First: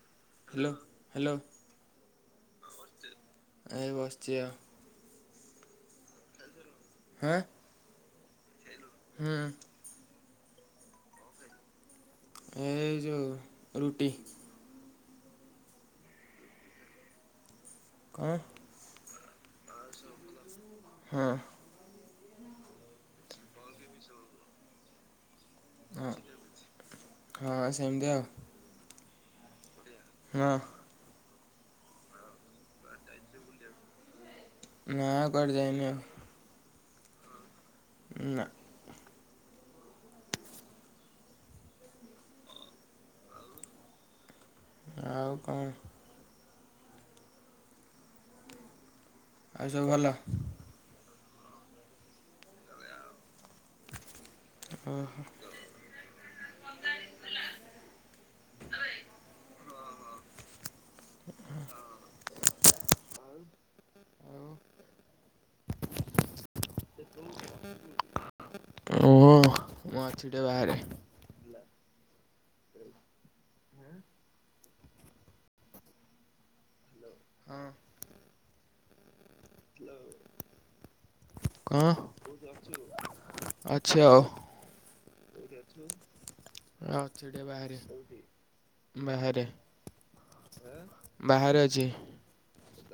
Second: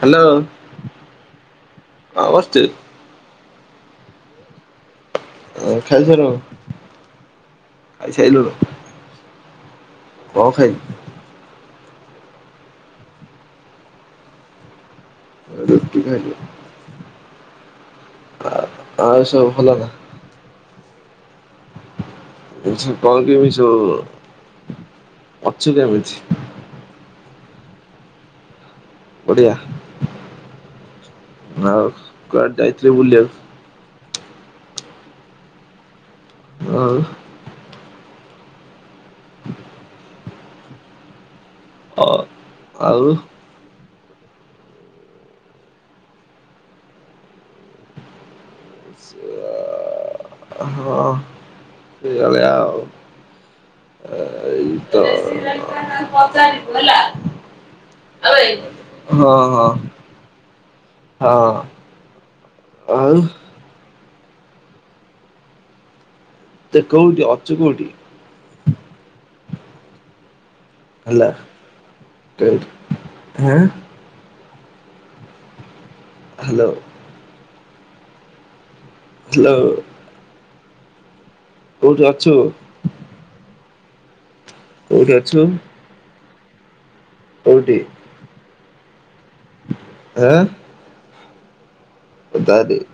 Hello hello! Hello! କଣ କରୁଛୁ? ଆଜ୍ଞା ବସିଛି ଆଉ। ଆ ଖାଇସାଇଲୁନୁ, ହଁ ଖାଇସାଇଲୁନୁ? ହୁଁ, କଣ ଖାଇଲୁ? ଏଇ ଯଉ ରୁଟି। ରୁଟି ଖାଇଲି। କ'ଣ ଆଉ ସବୁ ଭଲ ନା? ହଁ, କଣ କେମିତି ସବୁ ଅଛି ହଁ କେମିତି? ହଁ, ସେମିତି ଆଉ। ବଢିଆ। ହଁ, ଆଉ କୁଆଡେ ଯାଇଥିଲୁ ବୁଲିବାକୁ? ନା କୁଆଡ଼େ ଯାଇନି ଆଉ। ଆଉ? ନା,। ହଉ ଆଉ ଆଉ କଣ? [unintelligible] ଆଉ ସବୁ ଭଲ? ହଁ,। ତଲିଆ। ତ ଓହୋ! ହଁ, ହଁ,। ହଁ,। ଆଉ ଆଉ। ସେ କୋଉଠି ଅଛି କୋଉଠି? ମୁଁ ଅଛି ଟିକେ ବାହାରେ। ହେଲା ଟ୍ରେଡ ହେଁ ହ୍ୟାଲୋ! ହଁ ହ୍ୟାଲୋ! କୋଉଠି ଅଛୁ? ଆଛା। କୋଉଠି ଅଛୁ। ଆଛି ଟିକେ କୋଉଠି ବାହାରେ ବାହାରେ। ଆଁ। ବାହାରେ ଅଛି। ପ ତାାଦ [inaudible]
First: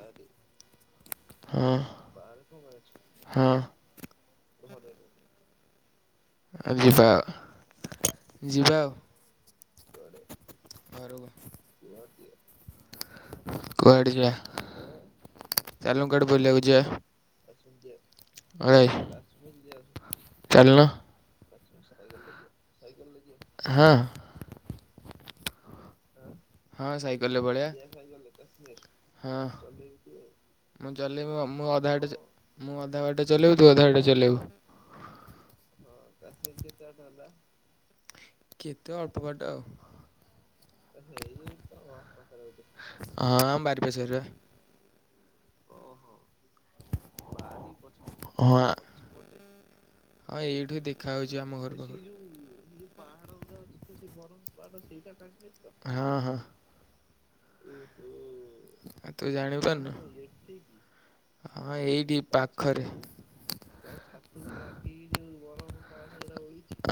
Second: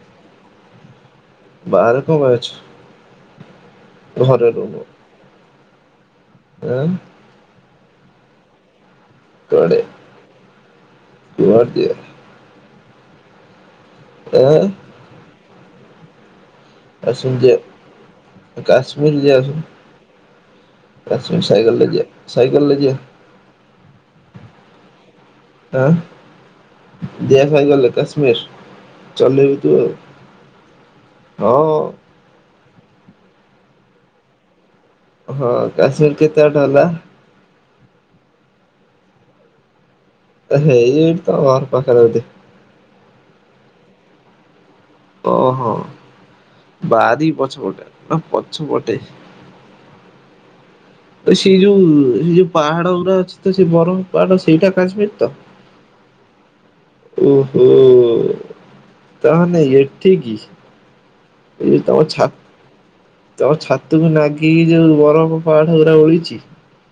ହଁ ବାହାରେ କଣ ପାଇଁ ଅଛୁ। ହଁ। ଘରେ ରହୁନୁ। ଆ ଆଁ ଯିବା ଯିବା ଆଉ। କୁଆଡେ ଘରକୁ [unintelligible] କୁଆଡ଼େ ଯିବା ଆଁ ଚାଲୁନୁ କୁଆଡେ ବୁଲିବାକୁ ଯିବା। ଆସୁନୁ ଜିଆ ଅଳେଇ କାଶ୍ମୀର ଜିଆ ଚାଲୁନ ଆସୁନୁ। ସାଇକେଲରେ ଯିବା। ହଁ। ଆଁ। ହଁ ସାଇକେଲରେ ଯିବା ପଳେଇଆ କାଶ୍ମୀର ହଁ। ଚଲେଇବୁ ତୁ ଆଉ ମୁଁ ଚଲେଇବ ମୁଁ ହଁ ଅଧାବାଟେ ମୁଁ ଅଧା ବାଟେ ଚଲେଇବୁ ତୁ ଅଧା ବାଟେ ଚଲେଇବୁ। ହଁ କାଶ୍ମୀର କେତେବାଟ ହେଲା। କେତେ ଅଳ୍ପବାଟ ଆଉ। ଇ ଏ ତ ବପ କରେନ୍ତି [unintelligible] ହଁ [unintelligible] ଭାରପେଶ ଓହୋ ବାରି ପଛପଟେ ନା ହଁ ପଛପଟେ। ହଁ ଏଇଠୁ ଦେଖ ସେ ଯୋଉ ସେ ଯୋଉ ପାହାଡ ଗୁଡା ଅଛି ତ ସେ ବରଫ ପାହାଡ ସେଇଟା କାଶ୍ମୀର ତ। ହଁ ହଁ। ଓହୋ ଆଉ ତୁ ତାହେଲେ ଜାଣିପାରୁନୁ ଏଠିକି। ହଁ, ଏଇଠି ପାଖରେ। ତୋ ଛାତକୁ ନାଗିକି ଯୋଉ ବରଫ ପାହାଡ ଗୁରା ଓହଳିଚି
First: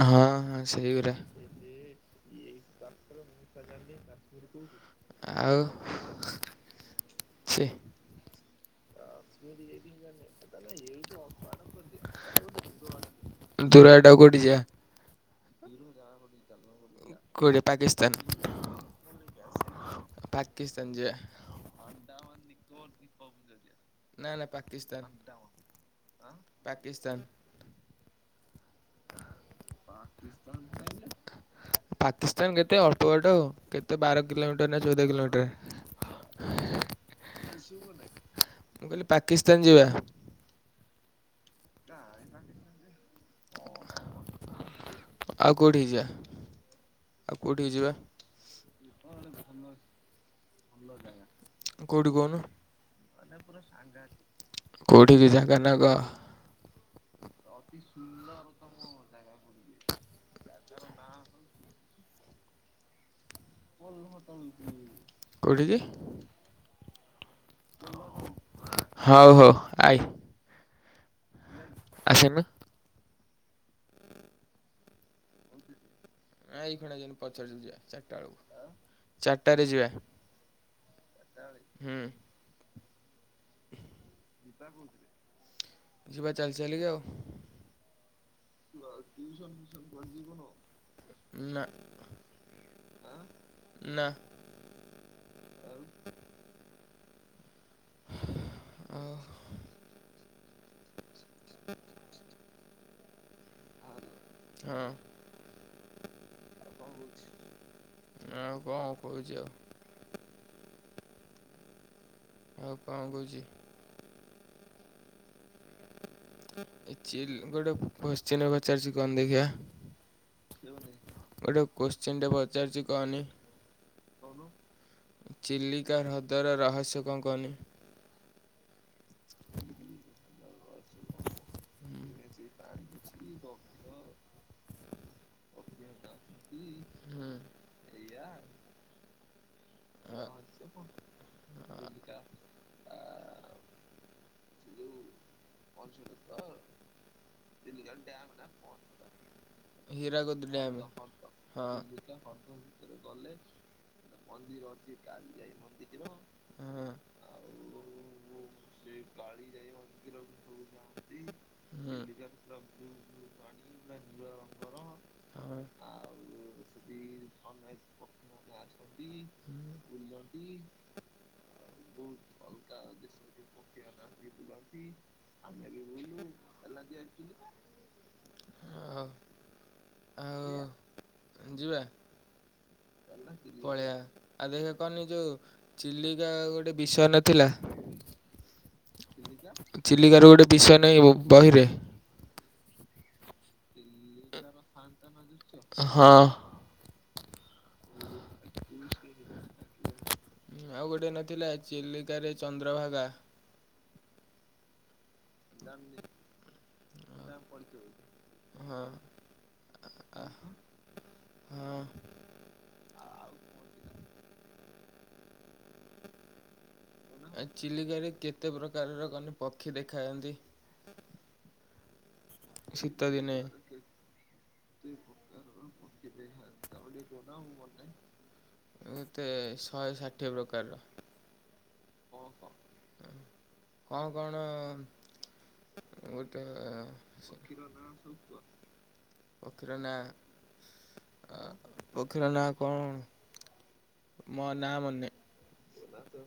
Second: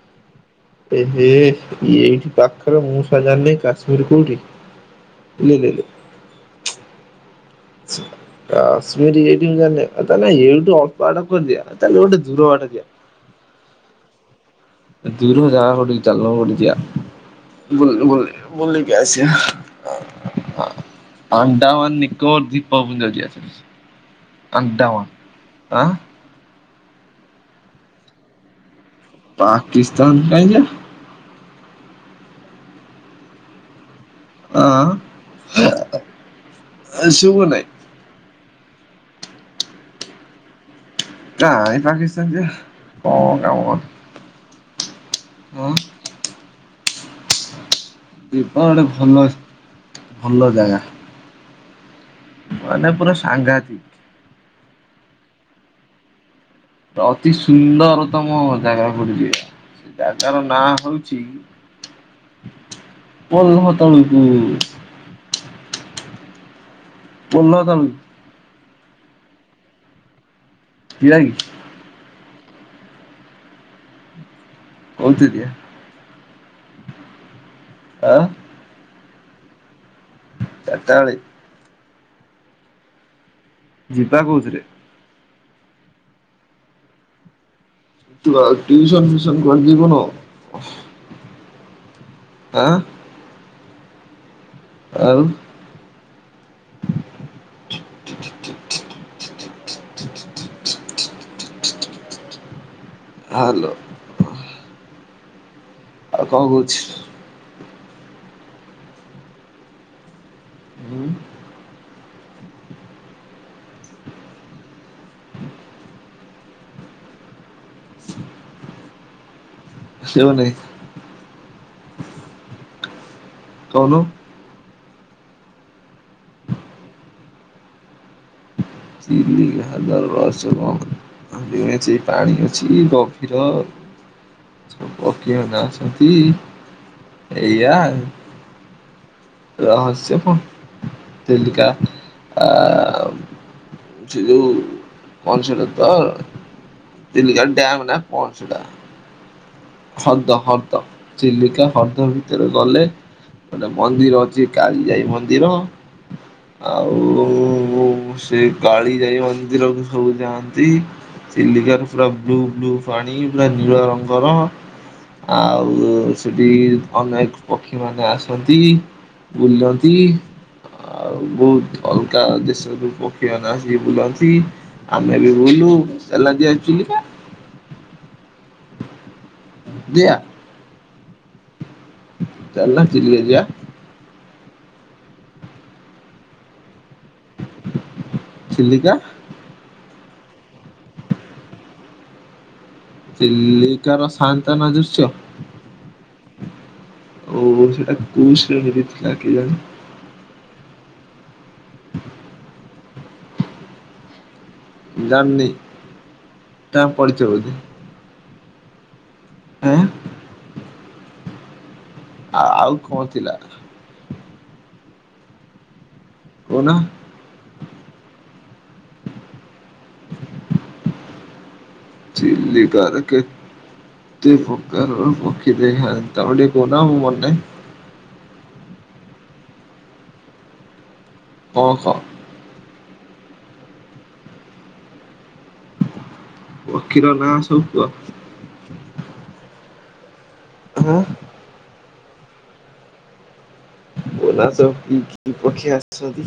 ହଁ ହଁ। ସେଇଗୁରା। ଏହେ, ଏଇଠି ପାଖରେ, ମୁଁ ଶଳା ଜାଣିନି, କାଶ୍ମୀର କୋଉଠି? ଲେ ଆଉ, ଲେ ଲେ ଛି। [unintelligible] କାଶ୍ମୀର ଏଇଠି ମୁଁ ଜାଣିନି, ଆଉ ତାହାଲେ ଏଇଠୁ ଅଳ୍ପ ବାଟ କୁଆଡେ ଯିବା? ଚାଲ ଗୋଟେ ଦୂର ବାଟ ଯିଆ। ଦୂର ବାଟ ଆଉ କଉଠିକି ଯିବା? ଦୂର ଜାଗା ଗୋଟେ ଚାଲୁନ ଗୋଟେ ଯିବା, କୋଉଠି ବୁଲି ପାକିସ୍ତାନ ବୁଲି ବୁଲିକି ଆସିବା। ଆ ପାକିସ୍ତାନ ଯିବା। ଆଣ୍ଡାମାନ ନିକୋବର ଦୀପ ପୁଞ୍ଜ ଯିବା। ନାଇଁ ହେଲା ଆଣ୍ଡାମାନ ପାକିସ୍ତାନ, ଆଁ ପାକିସ୍ତାନ। ପାକିସ୍ତାନ କାଇଁଯିବା? ପାକିସ୍ତାନ କେତେ ଅଳ୍ପ ବାଟ, କେତେ ବାର କିଲୋମିଟର ନା ଚଉଦ ଆଁ କିଲୋମିଟର? ଆସିବୁ ନାଇଁ? ମୁଁ କହିଲି ପାକିସ୍ତାନ ଯିବା। କାଇଁ ପାକିସ୍ତାନ ଯିବା? କଣ କାମ? ଆଉ ଆଁ କୋଉଠିକି ଯିବା, ଆଉ କୋଉଠିକି ଯିବା? ଯିବା ଗୋଟେ ଭଲ, ଭଲ ଜାଗା। କୋଉଠି କହୁନୁ? ମାନେ ପୁରା ସାଂଘାତିକ। କୋଉଠିକି ଜାଗା ନାଁ କହ? ଅତି ସୁନ୍ଦରତମ ଜାଗାକୁ ଗୋଟେ ଯିବା। ସେ ଜାଗାର ନାଁ ହଉଚି ପୋଲ୍ହ ତଳକୁ କୋଉଠିକି? ପୋଲ୍ହ ତଳକୁ। ହଉ ହଉ ଆଇ। ଯିଆକି? ଆସନୁ। [unintelligible] ନା ଏଇ ଖିଣା ଯିବାନି, ପଛରେ ଯିବା, ଚାରିଟା ବେଳକୁ, ଚାରିଟରେ ଯିବା। ଚାରିଟା ଓଳି ହୁଁ। ଯିବା କୋଉଥିରେ? ଯିବା ଚାଲି ଚାଲିକି ଆଉ। ଟିଉସନ ଫିଉସନ କରି [unintelligible] ଯିବୁନୁ? ନା। ଆଁ ନା। ଆଉ ଆଉ ଆଉ [unintelligible] ହାଲୋ। ହଁ। ଆଉ କଣ କହୁଛି? ଆଉ କଣ କହୁଛି ଆଉ? [inaudible] ଆଉ କଣ କହୁଛି? ଚିଲ୍ ଗୋଟେ କୋଶ୍ଚେନ ପଚାରୁଛି କହନି ଦେଖିଆ? ଆସିବ ନାହିଁ। ଗୋଟେ କୋଶ୍ଚେନଟେ ପଚାରୁଛି କହନି? କହୁନୁ। ଚିଲିକା ହ୍ରଦର ରହସ୍ୟ କଣ କହନି? ଚିଲକା ହ୍ରଦର ରହସ୍ୟ କଣ କ? [unintelligible] ଅଛି ପାଣି ଅଛି ଗଭୀର। ଯୋଉ ପକ୍ଷୀମାନେ ଅଛନ୍ତି ହୁଁ ଏଇଆ ଆଉ। ରହସ୍ୟ କଣ ତିଲିକା ହୁଁ ଆଉ ସେ ଯୋଉ କଣ ସେଟା ତ? ଚିଲିକା ଡ୍ୟାମ ନା କଣ ସେଟା? ହୀରାକୁଦ ହଦ ଡ୍ୟାମ୍ ହ୍ରଦ, ଚିଲିିକା ହଁ ହ୍ରଦ ଭିତରେ ଗଲେ ଗୋଟେ ମନ୍ଦିର। ଚି କାଳିଯାଇ ମନ୍ଦିର, ହଁ ଆଉ ସେ କାଳିଯାଇ ମନ୍ଦିରକୁ ସବୁ ଯାଆନ୍ତି ଚିଲିକାର ହୁଁ। ପୁରା ବ୍ଲୁ ବ୍ଲୁ। ପାଣି ପୁରା ନୀଳ ରଙ୍ଗର। ହଁ ଆଉ ସେଠି ଅନେକ ପକ୍ଷୀମାନେ ଆସନ୍ତି। ବୁଲନ୍ତି। ଆଉ ବହୁତ ଅଲଗା ଦେଶରୁ ପକ୍ଷୀମାନେ ଆସିକି ବୁଲନ୍ତି। ଆମେ ବି ବୁଲୁ, [unintelligible] ଦିଆ ହଁ ଯିବା। ଚାଲ ଚଲିକା ଯିବା। ପଳେଇବା। ଆଉ ଦେଖିଆ କହନି ଯୋଉ ଚିଲିକା ଗୋଟେ ବିଷୟ ନଥିଲା? ଚିଲିକା। ଚିଲିକାରୁ ଗୋଟେ ବିଷୟ ନାହିଁ ବହିରେ। ଚିଲିକାର ସାଆନ୍ତନ ଦୃଶ୍ୟ। ହଁ [unintelligible] ଆଉ ଗୋଟେ ନଥିଲା ଚିଲିକାରେ ଚନ୍ଦ୍ରଭାଗା? ଜାଣିିନି ତା ପଡିଚ ବୋଧେ? ହଁ ଆଁ ଆ ହଁ ଆ ଆଉ କଣ ଥିଲା? କହୁନ? ଆ ଚିଲିକାରେ କେତେ ପ୍ରକାରର କନି ପକ୍ଷୀ ଦେଖାଯାଆନ୍ତି? ଶୀତ ଚିଲିକାରେ କେ ଦିନେ କେତେପ୍ରକାର ପକ୍ଷୀ ଦେଖାଯାଆନ୍ତି ତାପରେ ଟିକେ କହୁନ ମୁଁ ମନେନାହିଁ। କେତେ ଶହେ ଷାଠିଏ ପ୍ରକାରର। ଓହୋ। ଆଉ କଣ? ଗୋଟେ ପକ୍ଷୀର ନାଁ ସବୁ ପକ୍ଷୀର କୁହ? ନାଁ ହୁଁ। ଆ ପକ୍ଷୀର ନାଁ କଣ? ମୋ ସ ନାଁ କି ମନେ କି ପକ୍ଷୀ ଆସୁଛନ୍ତି।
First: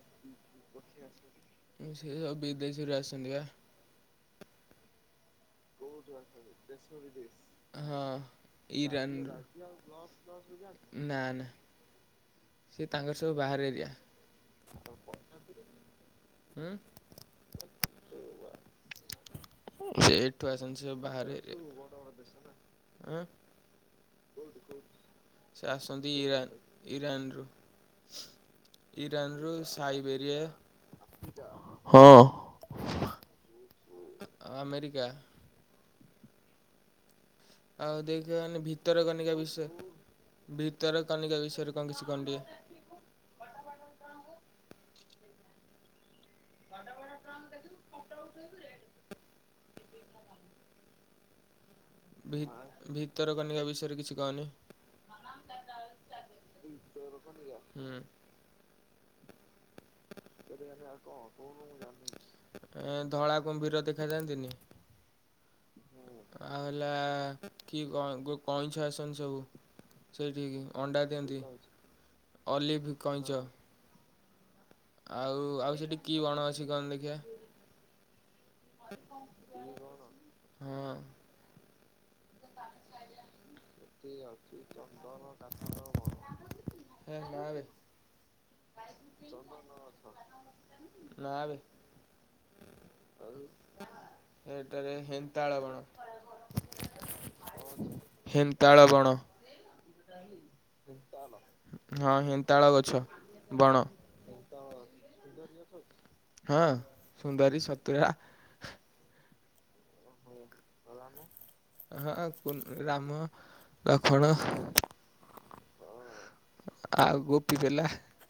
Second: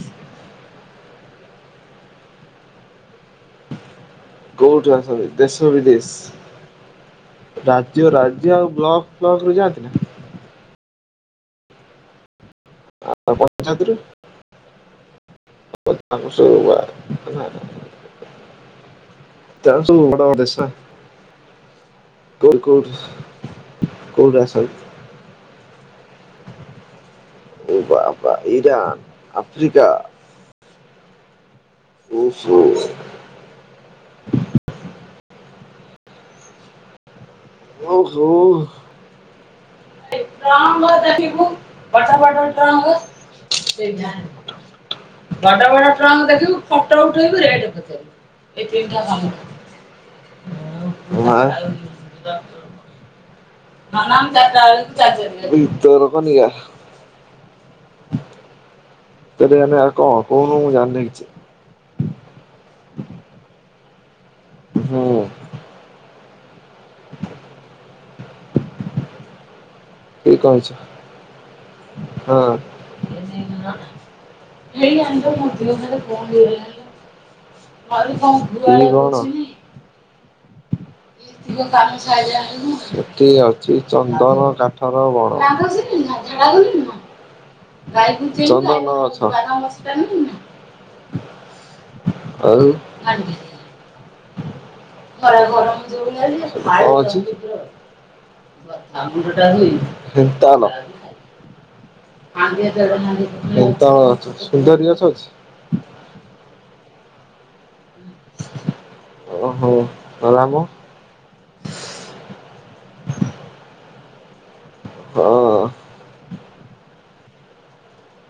ସେ ସବୁ ବିଦେଶରୁ ଆସନ୍ତିବା କୋଉଠୁ ଆସନ୍ତି ଦେଶ ବିଦେଶ? [inaudible] ରାଜ୍ୟ ରାଜ୍ୟ ଆଉ ବ୍ଲକ ଇରାନରୁ ବ୍ଲକରୁ ଯାଆନ୍ତି। ନା ନା ତାଙ୍କର ଆଉ ସବୁ ବାହାର ଏରିଆ। ପଞ୍ଚାୟତରୁ [inaudible] [inaudible] ହୁଁ ସେ ଏଠୁ ଆସନ୍ତି ସବୁ ବାହାର ଏରିଆ। ଆଁ କୋଉଠୁ ଆସନ୍ତି? ସେ ଆସନ୍ତି ଇରାନ ଇରାନରୁ। ଆରେ ବାବା ଇରାନ୍ ଆଫ୍ରିକା। [inaudible] ହଁ ଓହୋ ଆମେରିକା। ଆଉ ଓହୋ ଦେଖିବାନେ ଭିତରକନିକା ବିଷୟ। [inaudible] ଭିତରକନିକା ବିଷୟରେ କଣ କିଛି କହନି ଟିକେ ସେ ବଡ ବଡ ଟ୍ରଙ୍କ ଦେଖିବୁ ଫଟୋ ଉଠେଇବୁ ରେଟ ପଠେଇବୁ? [inaudible] ଭି ଭିତରକନିକା ବିଷୟ। ଭିତରକନିକା। ହୁଁ। କେବେ ଆନେ କଣ? ମୁଁ ଜାଣିନି କିଛି ଧଳା କୁମ୍ଭୀର ଦେଖାଯାଆନ୍ତି। ହୁଁ ଆଉ ହେଲା କି କଣ? କଇଁଛ ଆସନ୍ତି ସବୁ। ଠିକ ସେଇଠି କହିଛ ଅଣ୍ଡା ଦିଅନ୍ତି ହଁ। ଅଲିଭ୍ କଇଁଛ। ଆଉ ଆଉ ସେଠି କି ବଣ ଅଛି କହିଲୁ ଦେଖିଆ? କି ବଣ? ହଁ ସେଠି ଅଛି ଚନ୍ଦନ କାଠର ବଣ। ଆଉ [inaudible] ଚନ୍ଦନ ଗଛ। ନାବେ ଆଉ ଏଟାରେ ହେନ୍ତାଳ ବଣ କଣ ଅଛି? ହେନ୍ତାଳ ବଣ ତା ନ ହଁ ହେନ୍ତାଳ ଗଛ। ହେନ୍ତାଳ ଗଛ ସୁନ୍ଦରୀ ଗଛ ଅଛି। ହ ହଁ ସୁନ୍ଦରୀ ସତୁରା ଓହୋ। ଗଲାମ। ହଁ ରାମ ଲକ୍ଷ୍ମଣ। ହଁ। ଆଉ ଗୋପି ଦେଲା।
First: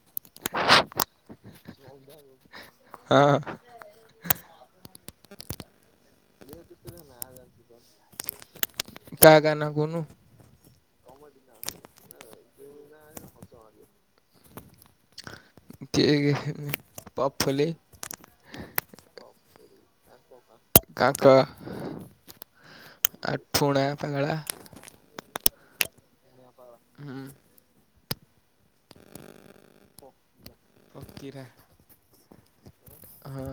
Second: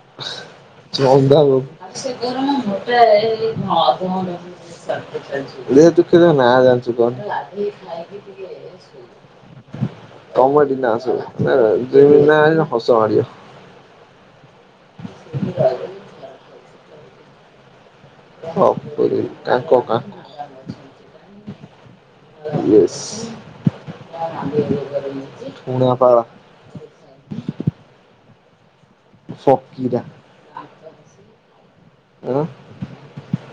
[unintelligible] ଦୁଃଖ ହଁ ତ ନା ଆ ଜାଣିଛୁ କଣ? କା କା ନା କହୁନୁ। ତମରି ନା ସବୁ ଆସିବମି ଆ ହସ ମାଡିବ। [unintelligible] କିଏ କିଏ ପପୁଳି ଭାଇ। [unintelligible] କାଙ୍କ ଆ ଠୁଣା ପାଗଳା [unintelligible] ହୁଁ। ଫକିରା। ପକିରେ ଆଁ। ହଁ।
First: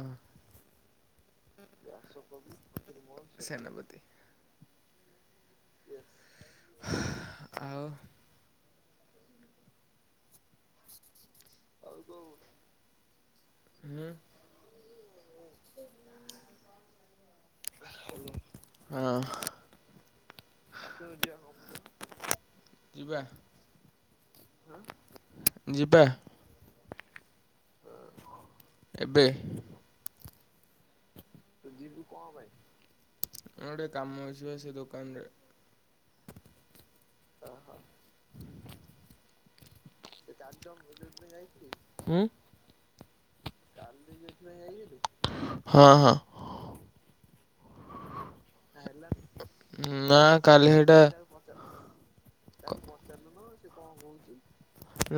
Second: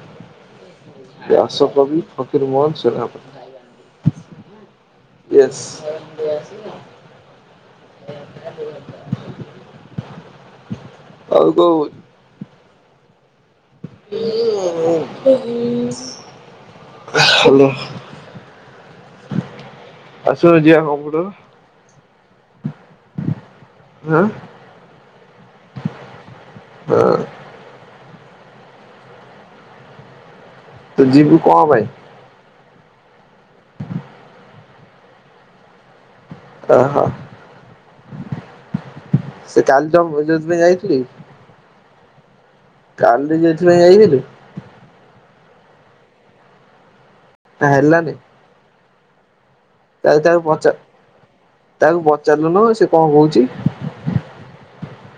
ବ୍ୟାସ କବି ଫକୀର ମୋହନ ସେନାପତି ସେନାପତି। ୟେସ ଆଉ। ଆଉ କୋଉ ହୋଉ। ହେଲୋ। ହଁ। ଆଶିବ ଯିବା ଆମ ଘରକୁ ଯିବା ଆ ଆ। ଯିବା। ହଁ। ଏବେ। ତ ଯିବୁ କଣ ପାଇଁ ଗୋଟେ କାମ ଅଛିପା ସେ ଦୋକାନରେ। ଓହୋ। ଓହୋ। ସେ କାଲି ଯୋଉ ଯୋଉଥିପାଇଁ ଯାଇଥିଲି। ଉଁ। କାଲି ଯାଇଥିଲେ ଯାଇଥିଲୁ। ହଁ ହଁ। ସେଟା ହେଲାନି। [unintelligible] କାଲି ତାକୁ ତାକୁ ପଚାରିଲୁନ ସେ କଣ କହୁଛି।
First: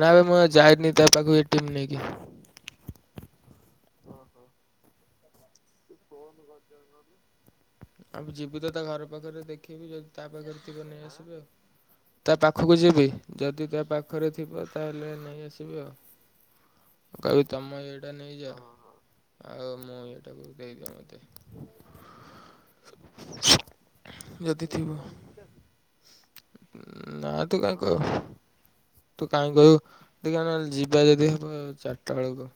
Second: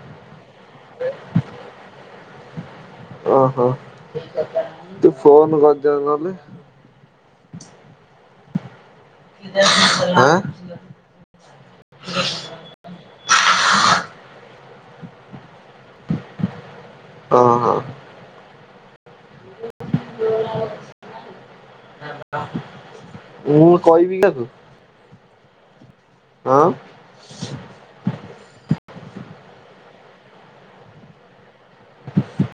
ନା ମୁଁ ଯାଇନି ତା ପାଖକୁ ଏଟିମ୍ ନେଇକି। ଓହୋ ତୁ ଫୋନ କର [unintelligible] ଏବେ ଯିବି ତ ତା ଘର ପାଖରେ ଦେଖେଇବି ଯଦି ତା ଆଁ ପାଖରେ ଥିବ ନେଇ ଆସିବି ଆଉ। ତା ପାଖକୁ ଯିବି ଯଦି ତା ପାଖରେ ଥିବ ତାହେଲେ ନେଇ ଆସିବି ଆଉ। [unintelligible] କହିବି ହଁ ତମ ଏଇଟା ନେଇଯାଅ ଆଉ ମୁଁ ଏଇଟାକୁ ଦେଇଦିଅ ମତେ। ମୁଁ କହିବି ତାକୁ। ଯଦି ଥିବ। ହଁ। ନାଁ ତୁ କାହିଁ କହିବୁ। ତୁ କାହିଁ କହିବୁ। ଦେଖିବା ନହେଲେ ଯିବା ଯଦି ହବ ଚାରିଟା ବେଳକୁ।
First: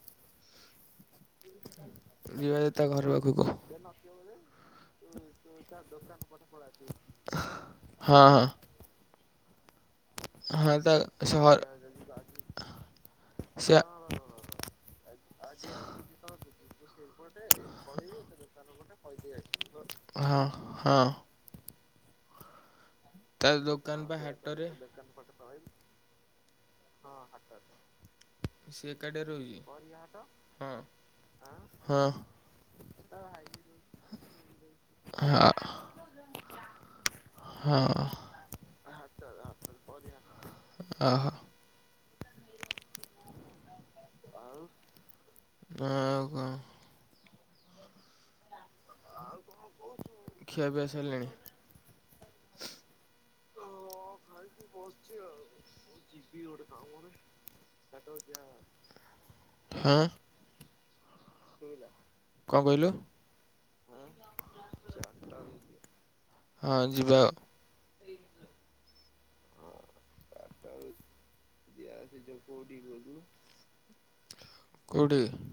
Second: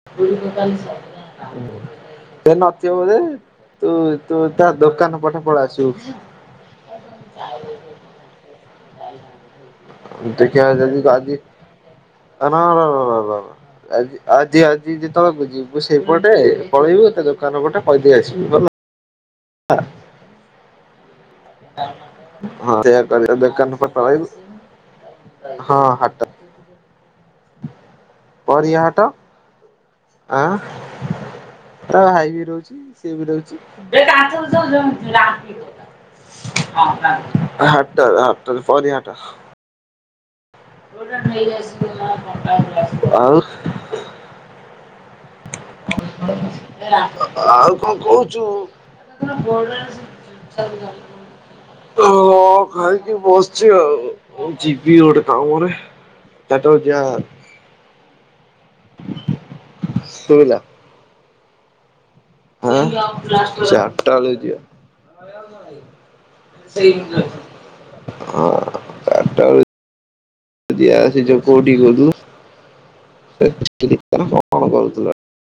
[unintelligible] ସେ ଯିବା ଯଦି ତା ନଥିବ ଘର ବୋଧେ। ପାଖକୁ ତୁ ତୁ ତା ଦୋକାନ ପଟେ ପଳେଇ ଆସିବୁ। ହଁ। ଦେଖିଆ ହଁ ତା ଯଦି ସେ ଆଜି, ଘ ହଁ ହଁ ହଁ ହବ ସେ ହବ। ଆଜି ଆଜି ଆ ଯେତେବେଳ ଯିବୁ ସେଇପଟେ ପଳେଇବୁ ତା ଦୋକାନ ପଟେ କହିଦେଇ ଆସିବୁ ହେଲା। ହଁ ହଁ। ହଁ ସେଇଆ କରିବୁ। ତା ଦୋକାନ ପଟେ ପା ହାଟରେ ପଳେଇବୁ। ହଁ ହାଟ। ପରିବା ସେ ହାଟ ଏକାଟିଆ ରହୁଚି। ଆଁ ହଁ। ତା ହଁ ଭାଇ ବି ରହୁଚି, ସିଏ ବି ରହୁଚି। ହଁ ହାଟ ହାଟରେ ପରିବା ହାଟ। ପରିବା। [unintelligible] ଆଉ ଆଉ କଣ ଆଉ କଣ କହୁଚୁ? ଖିଆପିଆ ସରିଲାଣି [unintelligible] ହଁ ଖାଇକି ବସିଚି ଆଉ। ଯିବି ଗୋଟେ କାମରେ। ଯିବି ଗୋଟେ ଚାରିଟା ବେଳେ ଯିବା କାମରେ। [unintelligible] ଶୁବିଲା? ଶୁବିଲା? ହଁ, ଚାରଟା ବେଳକୁ ହଁ ଯିବା। ଯିବା ଆଁ ଚାରିଟା ବେଳୁ ଦିଆ ସେ ଯୋଉ କୋଉଠିକୁ କହୁଥିଲୁ [unintelligible] କୋଉଠିକି?